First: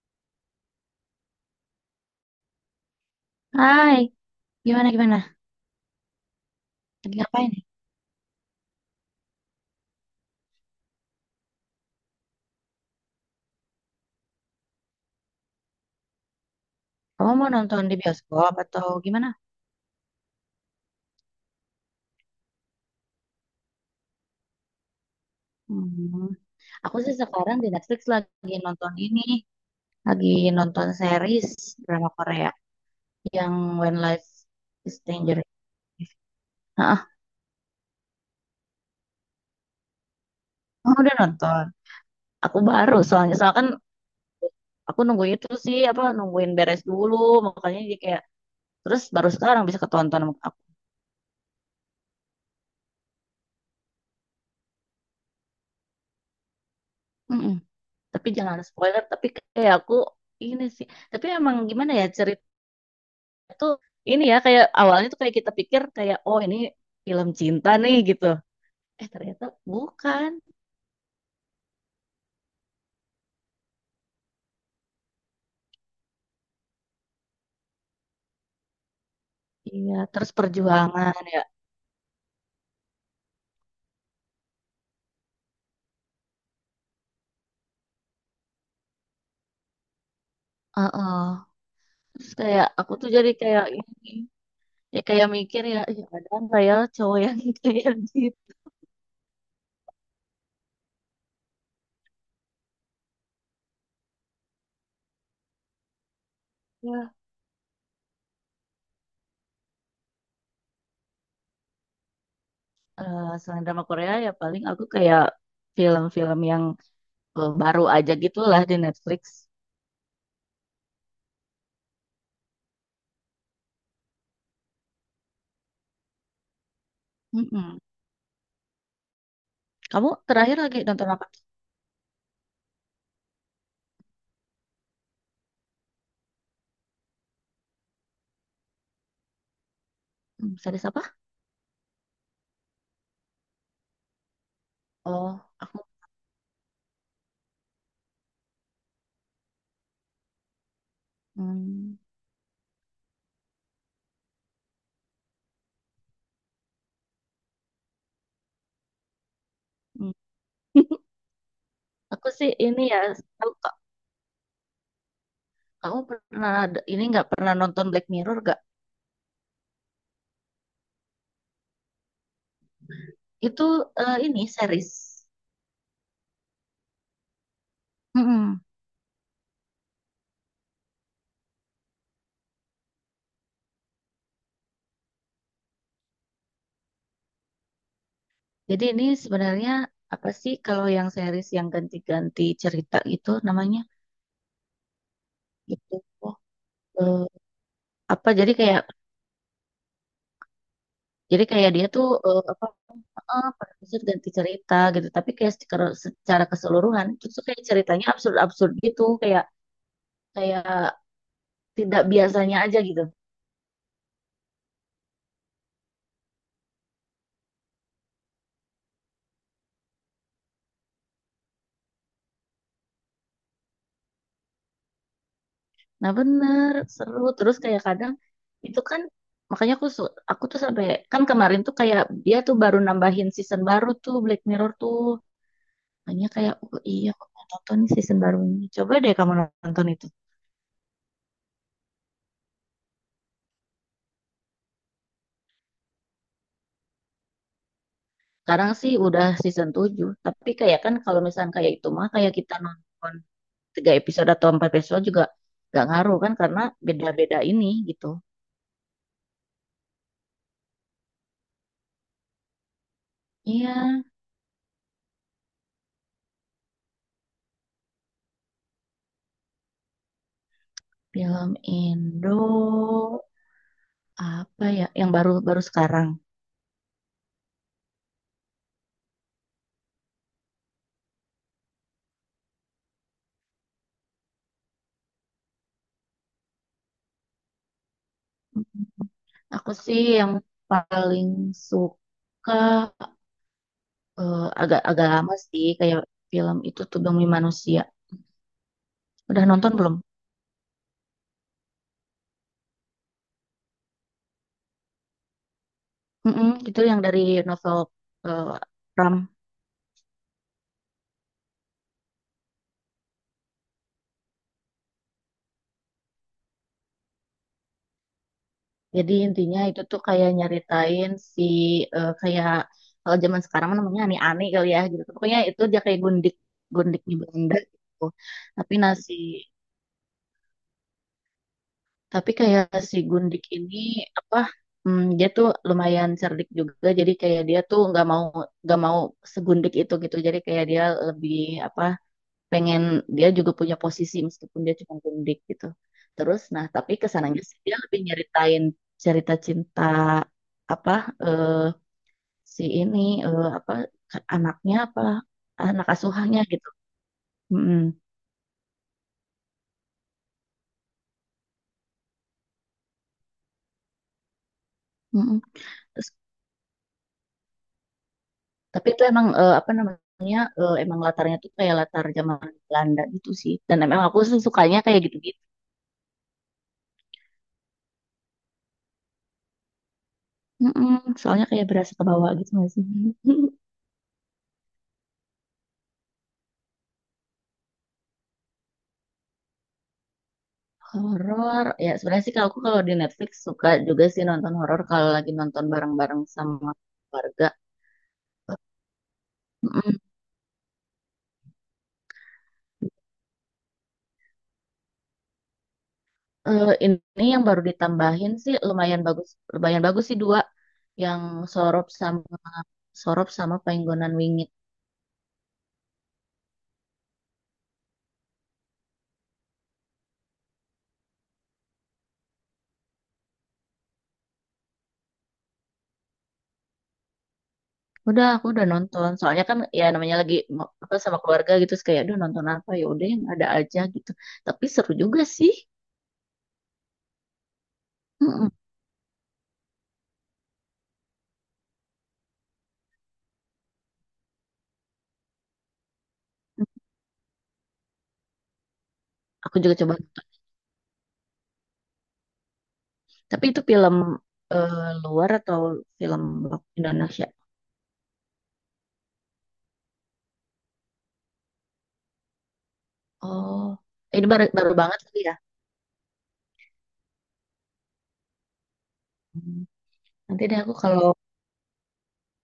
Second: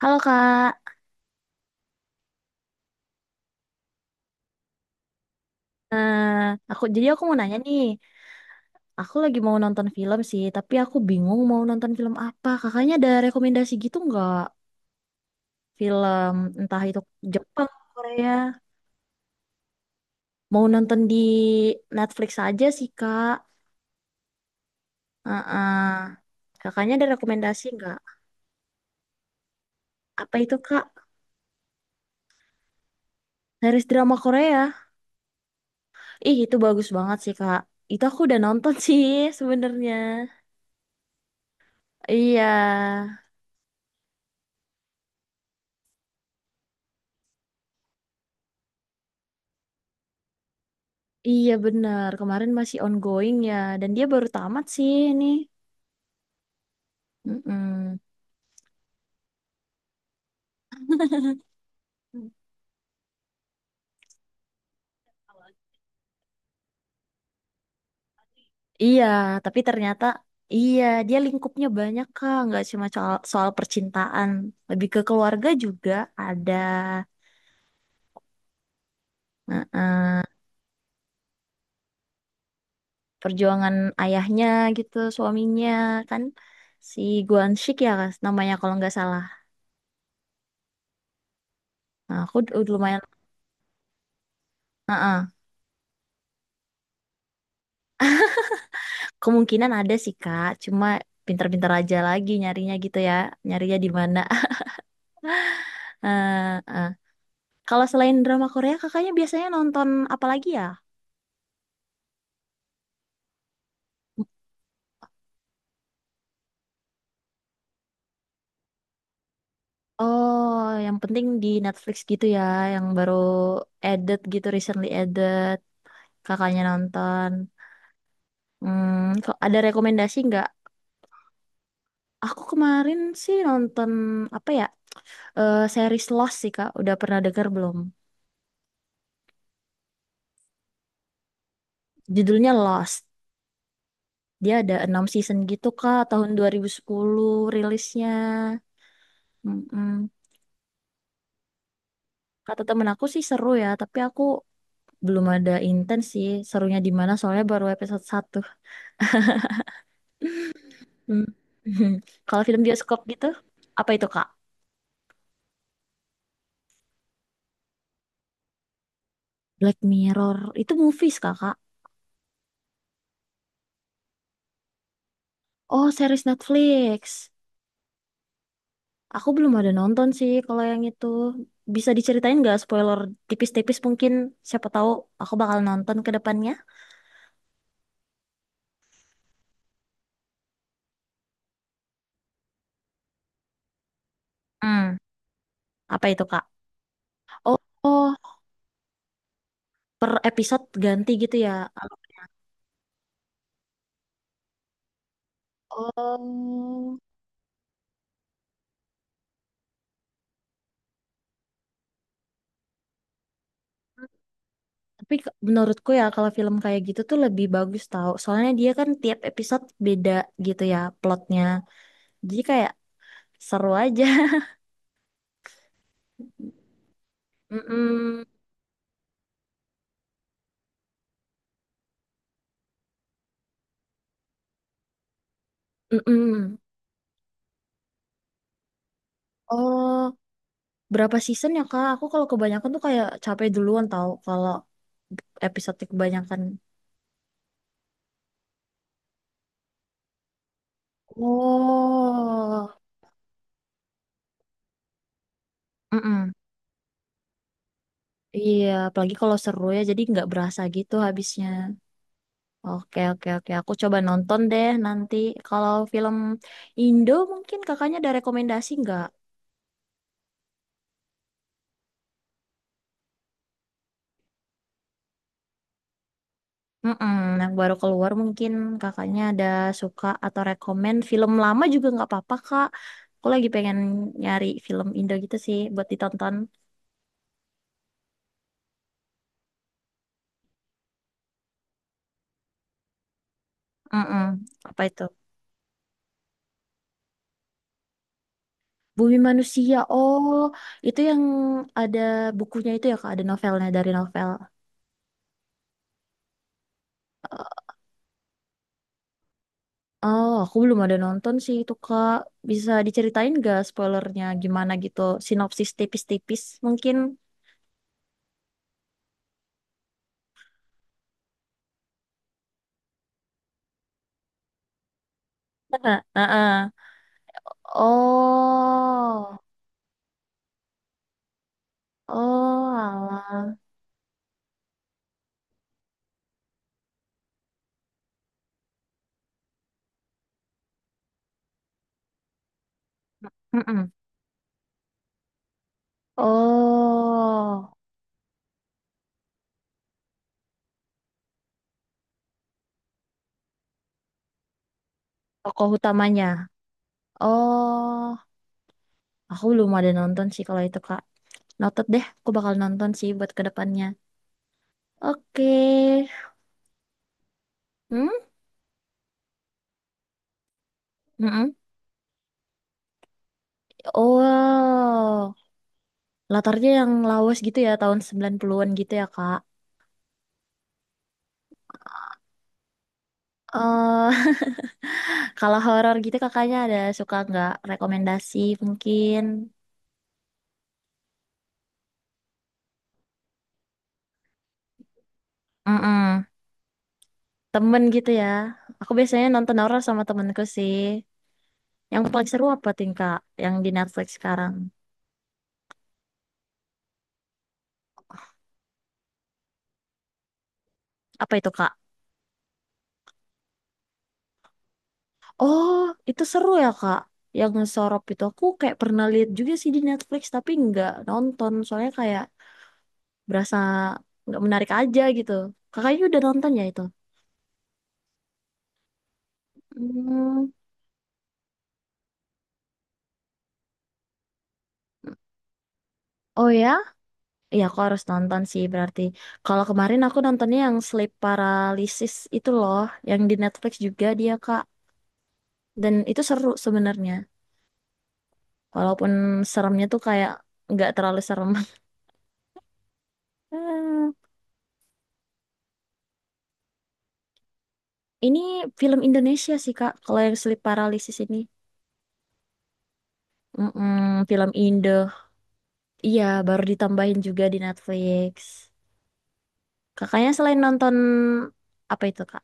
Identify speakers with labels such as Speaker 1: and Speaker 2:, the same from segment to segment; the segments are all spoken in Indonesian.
Speaker 1: Halo Kak.
Speaker 2: Hai, gimana gimana?
Speaker 1: Eh, aku jadi
Speaker 2: Lagi
Speaker 1: aku mau
Speaker 2: ngapain
Speaker 1: nanya
Speaker 2: nih?
Speaker 1: nih. Aku lagi mau nonton film sih, tapi aku bingung mau nonton film apa. Kakaknya ada rekomendasi gitu nggak? Film entah itu
Speaker 2: Kamu mau
Speaker 1: Jepang,
Speaker 2: nonton di
Speaker 1: Korea.
Speaker 2: bioskop atau gimana?
Speaker 1: Mau nonton di Netflix aja sih Kak. Heeh.
Speaker 2: Hmm,
Speaker 1: Kakaknya
Speaker 2: aku
Speaker 1: ada
Speaker 2: sih sekarang
Speaker 1: rekomendasi
Speaker 2: di
Speaker 1: nggak?
Speaker 2: Netflix lagi nonton ini, lagi
Speaker 1: Apa itu Kak?
Speaker 2: nonton series drama Korea yang
Speaker 1: Series
Speaker 2: When
Speaker 1: drama
Speaker 2: Life
Speaker 1: Korea.
Speaker 2: is Stranger.
Speaker 1: Ih, itu bagus
Speaker 2: Ah,
Speaker 1: banget sih Kak. Itu aku udah nonton sih sebenarnya.
Speaker 2: kamu udah nonton?
Speaker 1: Iya.
Speaker 2: Aku baru soalnya soalnya kan aku nunggu itu sih apa nungguin beres dulu makanya jadi kayak terus baru sekarang bisa ketonton sama aku.
Speaker 1: Iya benar, kemarin masih ongoing ya, dan dia baru tamat sih ini.
Speaker 2: Mm-mm.
Speaker 1: Mm-mm.
Speaker 2: Tapi jangan spoiler, tapi kayak aku ini sih. Tapi emang gimana ya tuh ini ya kayak awalnya tuh kayak kita pikir kayak, oh, ini film cinta nih gitu.
Speaker 1: Iya,
Speaker 2: Eh ternyata
Speaker 1: tapi ternyata
Speaker 2: bukan.
Speaker 1: iya dia lingkupnya banyak kak, nggak cuma soal percintaan, lebih ke keluarga juga ada.
Speaker 2: Iya,
Speaker 1: Heeh,
Speaker 2: terus perjuangan ya.
Speaker 1: perjuangan ayahnya gitu, suaminya kan si Guan Shik ya Kak, namanya kalau nggak salah.
Speaker 2: Heeh.
Speaker 1: Nah,
Speaker 2: Terus kayak aku
Speaker 1: lumayan.
Speaker 2: tuh jadi kayak ini ya
Speaker 1: Heeh,
Speaker 2: kayak mikir ya, "Ih, ada nggak ya cowok yang kayak gitu."
Speaker 1: kemungkinan ada sih kak, cuma pintar-pintar aja lagi nyarinya gitu ya, nyarinya di mana. Heeh.
Speaker 2: Ya,
Speaker 1: Kalau selain drama Korea, kakaknya biasanya nonton apa lagi ya?
Speaker 2: selain drama Korea ya paling aku kayak film-film yang baru aja gitulah di Netflix.
Speaker 1: Oh, yang penting di Netflix gitu ya, yang baru added gitu, recently added. Kakaknya nonton.
Speaker 2: Mm-mm.
Speaker 1: Hmm, kok ada
Speaker 2: Kamu
Speaker 1: rekomendasi nggak?
Speaker 2: terakhir lagi nonton apa?
Speaker 1: Aku kemarin sih nonton apa ya? Series Lost sih Kak, udah pernah denger belum?
Speaker 2: Series apa?
Speaker 1: Judulnya Lost. Dia ada enam
Speaker 2: Oh,
Speaker 1: season gitu
Speaker 2: aku.
Speaker 1: Kak, tahun 2010 rilisnya. Mm-mm.
Speaker 2: Hmm.
Speaker 1: Kata temen aku sih seru ya, tapi aku belum ada intens sih serunya di mana soalnya baru episode 1.
Speaker 2: Hmm.
Speaker 1: Hmm.
Speaker 2: Aku
Speaker 1: Kalau
Speaker 2: sih
Speaker 1: film
Speaker 2: ini ya,
Speaker 1: bioskop gitu
Speaker 2: tahu kak,
Speaker 1: apa itu kak?
Speaker 2: kamu pernah ini nggak pernah nonton Black Mirror gak?
Speaker 1: Black Mirror itu movies kakak?
Speaker 2: Itu ini series.
Speaker 1: Oh series Netflix,
Speaker 2: Mm-mm.
Speaker 1: aku belum ada nonton sih kalau yang itu. Bisa diceritain nggak spoiler tipis-tipis mungkin, siapa tahu aku bakal nonton ke depannya.
Speaker 2: Jadi ini sebenarnya apa sih kalau yang series yang ganti-ganti cerita gitu namanya?
Speaker 1: Hmm.
Speaker 2: Gitu.
Speaker 1: Apa itu
Speaker 2: Oh,
Speaker 1: kak?
Speaker 2: eh,
Speaker 1: Oh, oh,
Speaker 2: apa jadi kayak
Speaker 1: per episode ganti gitu ya.
Speaker 2: dia tuh apa per episode ganti cerita gitu. Tapi kayak secara
Speaker 1: Oh.
Speaker 2: keseluruhan itu tuh kayak ceritanya absurd-absurd gitu kayak kayak tidak biasanya aja gitu.
Speaker 1: Tapi menurutku ya kalau film kayak gitu tuh lebih bagus tau. Soalnya dia kan tiap episode beda gitu ya plotnya. Jadi kayak seru aja.
Speaker 2: Nah bener, seru. Terus kayak kadang
Speaker 1: Mm-mm.
Speaker 2: itu kan makanya aku tuh sampai kan kemarin tuh kayak dia tuh baru nambahin season baru tuh Black Mirror tuh. Makanya kayak,
Speaker 1: Mm-mm.
Speaker 2: oh iya, aku mau nonton nih season barunya. Coba deh kamu nonton itu.
Speaker 1: Oh, berapa season ya Kak? Aku kalau kebanyakan tuh kayak capek duluan tau kalau episode kebanyakan.
Speaker 2: Sekarang sih udah season 7 tapi kayak kan kalau misalnya kayak itu mah kayak kita
Speaker 1: Oh.
Speaker 2: nonton 3 episode atau 4 episode juga gak ngaruh
Speaker 1: Mm-mm.
Speaker 2: kan karena beda-beda ini gitu.
Speaker 1: Iya, apalagi kalau seru ya jadi nggak berasa gitu habisnya. Oke, oke, oke. Aku coba
Speaker 2: Iya,
Speaker 1: nonton deh nanti. Kalau film Indo mungkin kakaknya ada rekomendasi nggak?
Speaker 2: film Indo apa ya yang baru-baru sekarang.
Speaker 1: Mm-mm, yang baru keluar mungkin kakaknya ada suka atau rekomen film lama juga nggak apa-apa kak. Aku lagi pengen nyari film Indo gitu sih buat ditonton.
Speaker 2: Aku sih yang paling suka
Speaker 1: Mm-mm. Apa itu?
Speaker 2: agak-agak lama sih kayak film itu tuh Bumi Manusia.
Speaker 1: Bumi
Speaker 2: Udah nonton
Speaker 1: Manusia.
Speaker 2: belum?
Speaker 1: Oh, itu yang ada bukunya itu ya kak, ada novelnya dari novel.
Speaker 2: Itu yang dari novel eh, Ram.
Speaker 1: Oh, aku belum ada nonton sih itu kak. Bisa diceritain gak spoilernya gimana gitu? Sinopsis tipis-tipis mungkin.
Speaker 2: Jadi intinya itu tuh kayak nyeritain si kayak kalau zaman sekarang mah namanya ani-ani kali ya gitu. Pokoknya itu dia kayak gundik
Speaker 1: Heeh.
Speaker 2: gundiknya Belanda gitu. Tapi nasi
Speaker 1: Oh,
Speaker 2: Tapi kayak
Speaker 1: oh,
Speaker 2: si Gundik
Speaker 1: alah.
Speaker 2: ini apa, dia tuh lumayan cerdik juga jadi kayak dia tuh nggak mau segundik itu gitu, jadi kayak dia lebih apa pengen dia juga punya
Speaker 1: Mm-mm.
Speaker 2: posisi meskipun dia cuma gundik gitu, terus nah tapi kesananya sih
Speaker 1: Oh,
Speaker 2: dia lebih nyeritain cerita cinta apa eh, si ini apa anaknya apa
Speaker 1: tokoh
Speaker 2: anak
Speaker 1: utamanya.
Speaker 2: asuhannya gitu. Mm-mm.
Speaker 1: Oh, aku belum ada nonton sih kalau itu, Kak. Noted deh, aku bakal nonton sih buat kedepannya.
Speaker 2: Mm-mm.
Speaker 1: Oke.
Speaker 2: Terus
Speaker 1: Hmm?
Speaker 2: tapi itu emang apa namanya, emang latarnya tuh
Speaker 1: Mm-mm.
Speaker 2: kayak latar zaman Belanda gitu sih. Dan emang aku sih sukanya kayak
Speaker 1: Wow.
Speaker 2: gitu-gitu.
Speaker 1: Latarnya yang lawas gitu ya, tahun 90-an gitu ya, Kak.
Speaker 2: Mm-mm, soalnya kayak berasa ke bawah gitu nggak sih?
Speaker 1: Eh, kalau horor gitu kakaknya ada suka nggak rekomendasi mungkin.
Speaker 2: Horor. Ya sebenarnya sih kalau aku kalau di Netflix suka juga sih nonton horor kalau lagi nonton bareng-bareng
Speaker 1: Mm-mm.
Speaker 2: sama keluarga.
Speaker 1: Temen gitu ya. Aku biasanya nonton horor
Speaker 2: Mm-mm.
Speaker 1: sama temenku sih. Yang paling seru apa tingkah yang di Netflix sekarang?
Speaker 2: Ini yang baru ditambahin sih lumayan bagus sih dua yang
Speaker 1: Apa itu, Kak?
Speaker 2: sorop sama Sorop sama Penggonan Wingit.
Speaker 1: Oh, itu seru ya, Kak. Yang Sorop itu aku kayak pernah lihat juga sih di Netflix, tapi nggak nonton. Soalnya kayak berasa nggak menarik aja gitu. Kakaknya udah nonton ya itu?
Speaker 2: Udah, aku udah nonton. Soalnya kan ya namanya lagi
Speaker 1: Hmm.
Speaker 2: apa sama keluarga gitu, terus kayak aduh nonton apa ya udah yang ada aja gitu. Tapi seru juga sih.
Speaker 1: Oh ya? Iya, aku harus nonton
Speaker 2: Mm-mm.
Speaker 1: sih berarti. Kalau kemarin aku nontonnya yang Sleep Paralysis itu loh, yang di Netflix juga dia, Kak. Dan itu seru sebenarnya. Walaupun
Speaker 2: Aku juga
Speaker 1: seremnya
Speaker 2: coba
Speaker 1: tuh
Speaker 2: nonton.
Speaker 1: kayak nggak terlalu serem.
Speaker 2: Tapi itu film
Speaker 1: Hmm.
Speaker 2: eh, luar atau film Indonesia?
Speaker 1: Ini film Indonesia sih Kak, kalau yang sleep paralysis ini.
Speaker 2: Oh,
Speaker 1: Mm-mm,
Speaker 2: ini baru
Speaker 1: film
Speaker 2: baru banget
Speaker 1: Indo.
Speaker 2: lagi ya.
Speaker 1: Iya, baru ditambahin juga di Netflix.
Speaker 2: Hmm.
Speaker 1: Kakaknya
Speaker 2: Nanti
Speaker 1: selain
Speaker 2: deh aku
Speaker 1: nonton
Speaker 2: kalau
Speaker 1: apa itu, Kak?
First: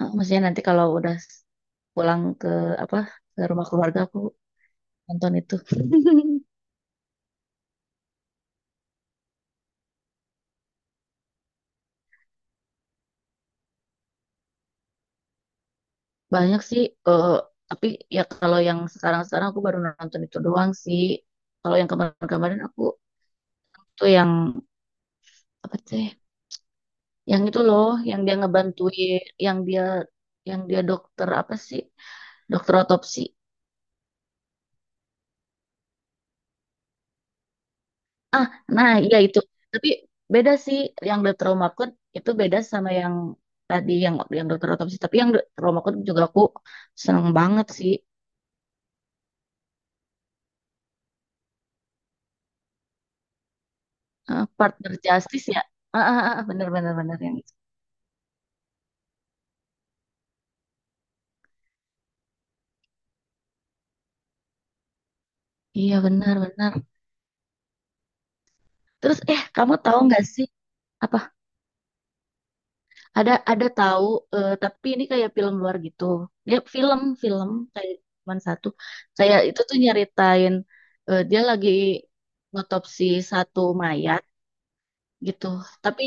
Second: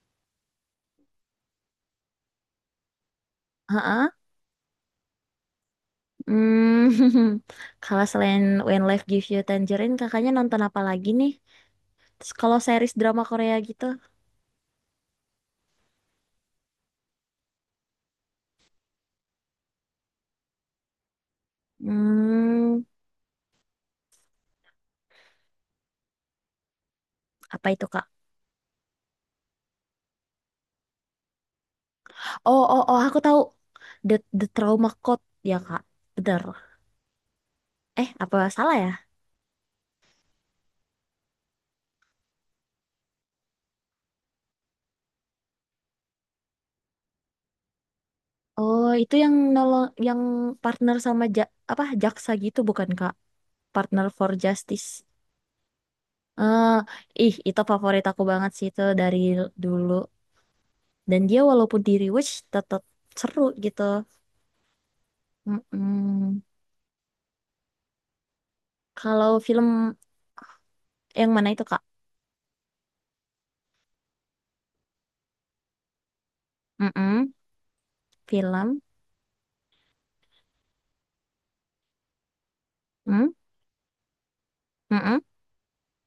Speaker 2: maksudnya nanti kalau udah pulang ke apa ke rumah keluarga
Speaker 1: Heeh.
Speaker 2: aku nonton itu.
Speaker 1: Hmm. Kalau selain When Life Gives You Tangerine, kakaknya nonton apa lagi nih? Terus kalau series drama Korea gitu.
Speaker 2: Banyak sih, eh, tapi ya kalau yang sekarang-sekarang aku baru nonton itu doang sih. Kalau yang kemarin-kemarin
Speaker 1: Hmm,
Speaker 2: aku tuh yang apa sih? Yang itu
Speaker 1: apa itu,
Speaker 2: loh,
Speaker 1: Kak?
Speaker 2: yang dia ngebantuin, yang dia dokter apa sih?
Speaker 1: Oh,
Speaker 2: Dokter
Speaker 1: oh, oh, aku
Speaker 2: otopsi.
Speaker 1: tahu. The The Trauma Code ya, Kak. Benar. Eh, apa
Speaker 2: Ah,
Speaker 1: salah ya?
Speaker 2: nah iya itu. Tapi beda sih yang dokter trauma code itu beda sama yang tadi yang dokter otopsi. Tapi yang The Trauma Code juga aku seneng banget sih.
Speaker 1: Oh, itu yang nolong yang partner sama apa jaksa gitu bukan, Kak? Partner for
Speaker 2: Eh,
Speaker 1: Justice.
Speaker 2: partner justice ya. Ah, ah, ah, ah, bener
Speaker 1: Eh,
Speaker 2: bener bener
Speaker 1: ih,
Speaker 2: yang itu.
Speaker 1: itu favorit aku banget sih itu dari dulu. Dan dia walaupun di rewatch tetap seru gitu.
Speaker 2: Iya benar
Speaker 1: Mm-mm.
Speaker 2: benar. Terus
Speaker 1: Kalau
Speaker 2: eh
Speaker 1: film
Speaker 2: kamu tahu nggak sih apa
Speaker 1: yang mana itu, Kak?
Speaker 2: ada tahu tapi ini kayak film luar gitu. Dia film
Speaker 1: Mm-mm.
Speaker 2: film kayak cuma satu.
Speaker 1: Film.
Speaker 2: Kayak itu tuh nyeritain, dia lagi otopsi
Speaker 1: Mm?
Speaker 2: satu mayat
Speaker 1: Mm-mm.
Speaker 2: gitu. Tapi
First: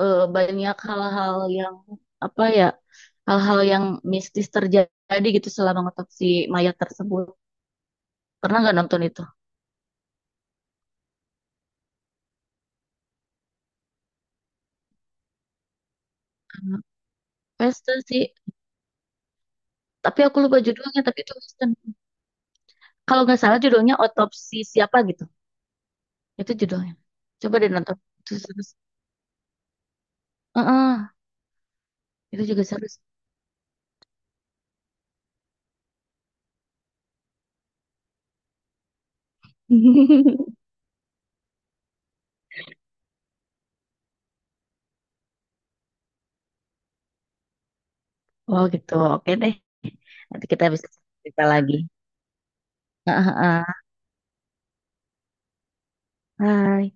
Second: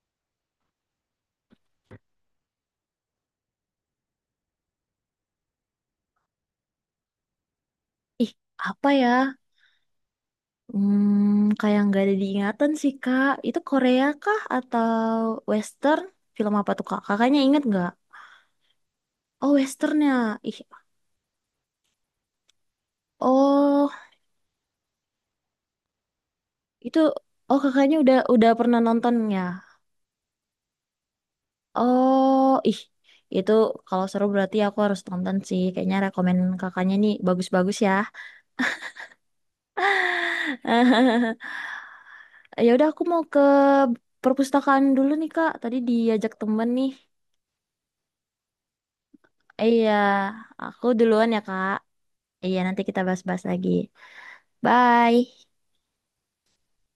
Speaker 2: banyak hal-hal yang apa ya hal-hal yang mistis terjadi gitu selama otopsi mayat tersebut.
Speaker 1: Ih,
Speaker 2: Pernah nggak
Speaker 1: apa
Speaker 2: nonton
Speaker 1: ya?
Speaker 2: itu?
Speaker 1: Hmm, kayak nggak ada diingatan sih, Kak. Itu Korea kah atau Western? Film apa tuh, Kak? Kakaknya inget nggak?
Speaker 2: Western sih.
Speaker 1: Oh, Westernnya.
Speaker 2: Tapi aku
Speaker 1: Ih,
Speaker 2: lupa judulnya, tapi itu Western. Kalau nggak salah
Speaker 1: oh,
Speaker 2: judulnya Otopsi Siapa gitu. Itu judulnya.
Speaker 1: itu.
Speaker 2: Coba
Speaker 1: Oh,
Speaker 2: deh
Speaker 1: kakaknya
Speaker 2: nonton.
Speaker 1: udah
Speaker 2: Itu
Speaker 1: udah
Speaker 2: seru.
Speaker 1: pernah nonton ya?
Speaker 2: Heeh, itu
Speaker 1: Oh,
Speaker 2: juga
Speaker 1: ih,
Speaker 2: seru sih.
Speaker 1: itu kalau seru berarti aku harus tonton sih. Kayaknya rekomen kakaknya nih bagus-bagus ya. Ya udah aku mau ke perpustakaan dulu nih Kak. Tadi diajak temen nih.
Speaker 2: Oh gitu, oke deh.
Speaker 1: Iya,
Speaker 2: Nanti kita
Speaker 1: aku
Speaker 2: bisa
Speaker 1: duluan ya
Speaker 2: cerita
Speaker 1: Kak.
Speaker 2: lagi.
Speaker 1: Iya, nanti kita
Speaker 2: Heeh,
Speaker 1: bahas-bahas lagi.
Speaker 2: heeh.
Speaker 1: Bye.
Speaker 2: Bye.